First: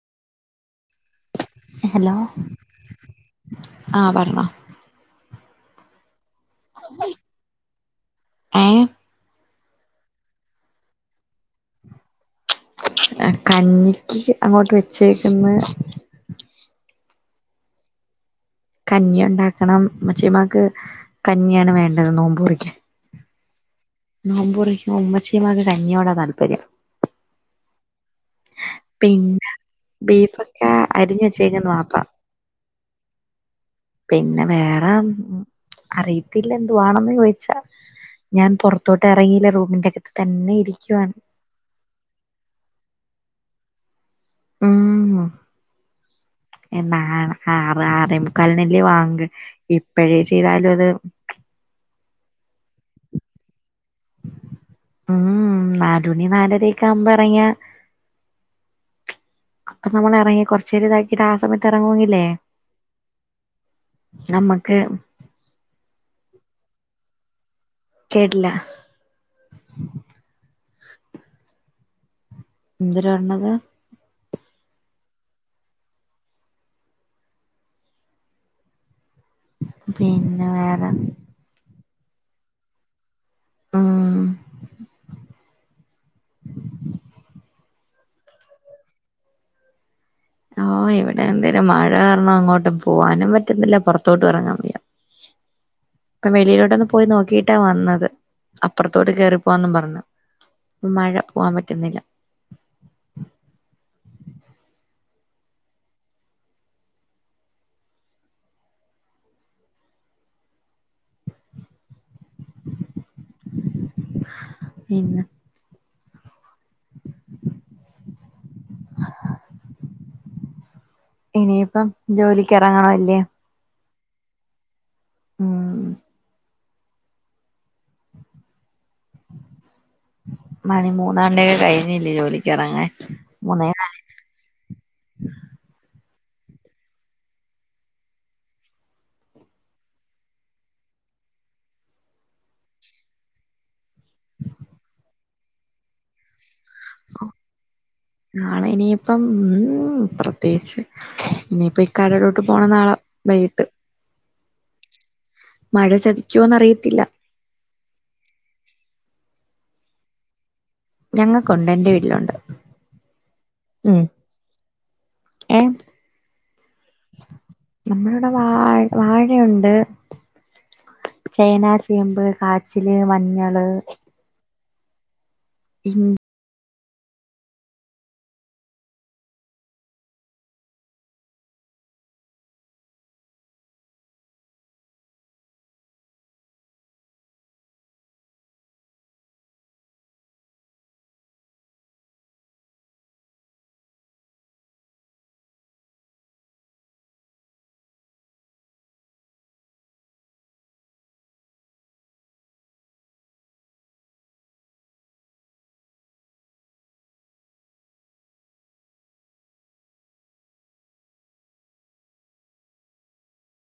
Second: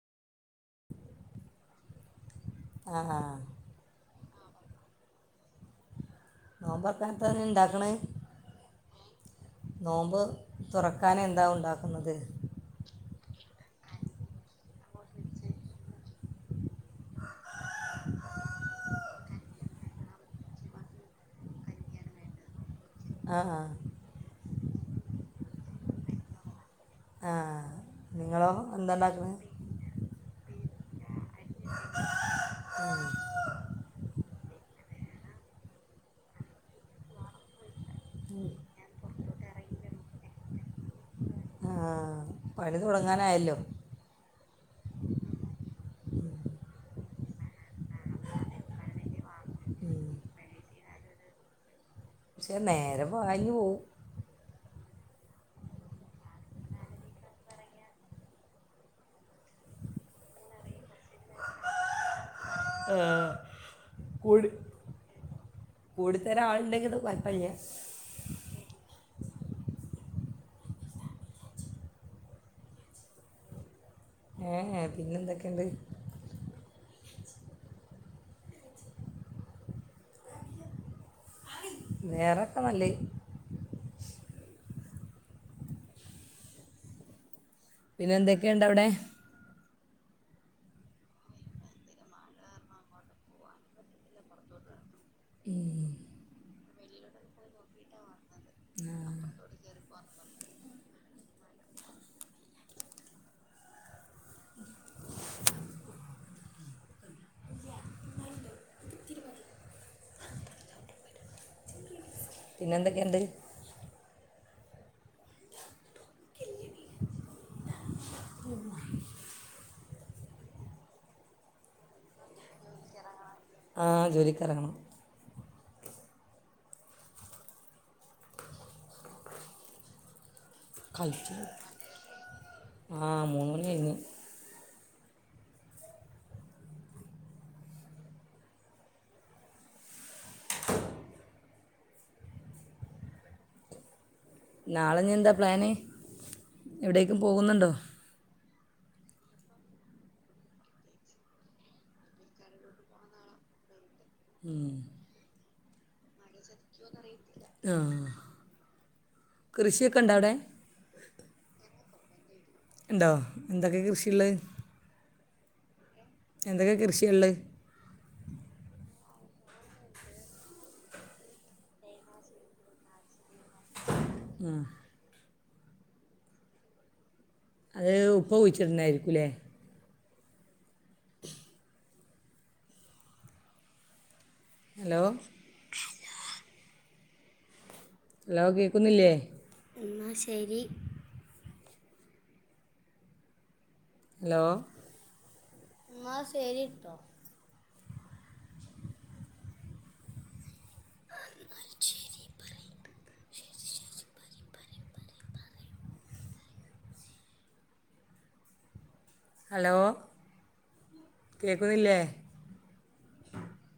Hello ആ അ ആ ആ പറഞ്ഞോ നോമ്പർക്കനത്തഞ്ഞ് ണ്ടാക്ക്ണേ ഏഹ് നോമ്പ് തുറക്കാന എന്താ ഉണ്ടാക്കുന്നത് കഞ്ഞിക്ക് അങ്ങോട്ട് വെച്ചേക്കുന്ന് [unintelligible] കഞ്ഞി ഉണ്ടാക്കണം മച്ചിമ്മാക്ക് കഞ്ഞിയാണ് വേണ്ടത് നോമ്പൂറിക്കാൻ ആ ആ നോമ്പുറിക്കാൻ ഉമ്മച്ചിയുമാക്ക് കഞ്ഞിയോട താല്പര്യം ആ നിങ്ങളോ എന്താ ഉണ്ടാക്കണത് പിന്ന ബീഫ് അരിഞ്ഞ [unintelligible] ന്ന് മാപ്പാം [unintelligible] പിന്നെ വേറെ അറിയത്തില്ല എന്തുവാണെന്ന് ചോദിച്ചാ ഞാൻ പുറത്തോട്ട് ഇറങ്ങില്ല റൂമിന്റെകത്ത് തന്നെ ഇരിക്കും വാ ആഹ പണി തുടങ്ങാനായല്ലോ ഉം ആറ് ആറ മുുക്കാലിനല്ലേ വാങ്ക് ഇപ്പഴേ ചെയ്താലും അത് പക്ഷെ നേരെ വാഞ്ഞു പോവും ഉം നാലുണി നാലരക്ക ആവുമ്പോ ഇറങ്ങിയ അപ്പൊ നമ്മൾ ഇറങ്ങിയ കൊറച്ചര് ഇത ആസമത്ത് ഇറങ്ങുമങ്കില്ലേ കൂടി നമ്മക്ക് ഫയ [unintelligible] കേട്ടില്ല എന്രു പറണത് [unintelligible] ഏ പിന്നെ എന്തൊക്കെയുണ്ട് [unintelligible] പിന്നെ വേറെ വേറെൊക്കെ നല്ലേ ആഹ ഉ [unintelligible] പിന്നെ എന്തൊക്കെയുണ്ട് അവിടെ ഓ ഇവിടെ എന്തേിലും മഴ കാരണം അങ്ങോട്ടും പോവാനും പറ്റുന്നില്ല പുറത്തോട്ട് ഇറങ്ങാൻ വയ്യ അപ്പ വെളിയിലോട്ടുങ് പോയി നോക്കിട്ടാ വന്നത് അപ്പുറത്തോട്ട കയറിപ്പോവാന്നും പറഞ്ഞു മഴ പോകാൻ പറ്റുന്നില്ല പിന്നെ എന്തൊക്കെയുണ്ട് പിന്ന ഉ ഇനിയിപ്പം ജോലിക്ക് ഇറങ്ങണ അല്ലേ ആ ജോലിക്കാരാണ് ആഹ മണി കളിച്ചു മൂന്നാണ്ടൊക്കെ കഴിഞ്ഞില്ലേ ജോലിക്ക് ഇറങ്ങ ആ മൂന്ന് മണി മൂന്നേ കഴിഞ്ഞ് ഉ [unintelligible] നാളെ എന്താ പ്ലാന് എവിടേക്കും പോകുന്നുണ്ടോ നാളെ ഇനിയിപ്പം ഉം പ്രത്യേകിച്ച് ഇനിയിപ്പ ഈ കടടോട്ട് പോണ നാളാ വൈകട്ട് ഉ [unintelligible] മഴ ചതി ആഹ് കൃഷിയൊക്കെ ഉണ്ടോ അവിടെ ഞങ്ങക്കുണ്ട് എന്റെ വീട്ടിലുണ്ട് ഇണ്ടോ എന്തൊക്കെ കൃഷിയാ ള്ളേ? ഏഹ് എന്തൊക്കെ കൃഷിയാ ഒള്ളേ? നമ്മളിവിടെ വാ വാഴയൊണ്ട് ചേന ചേമ്പ് കാച്ചില് മഞ്ഞള് ഉം ഉം അത് ഉപ്പ കുഴിച്ചിട്ടുണ്ടായിരിക്കും ല്ലേ? ഹലോ ഹലോ കേക്കുന്നില്ലേ എന്നാ ശെരി ഹലോ എന്നാ ശരീട്ടോ [unintelligible] ഹലോ കേക്കുന്നില്ലേ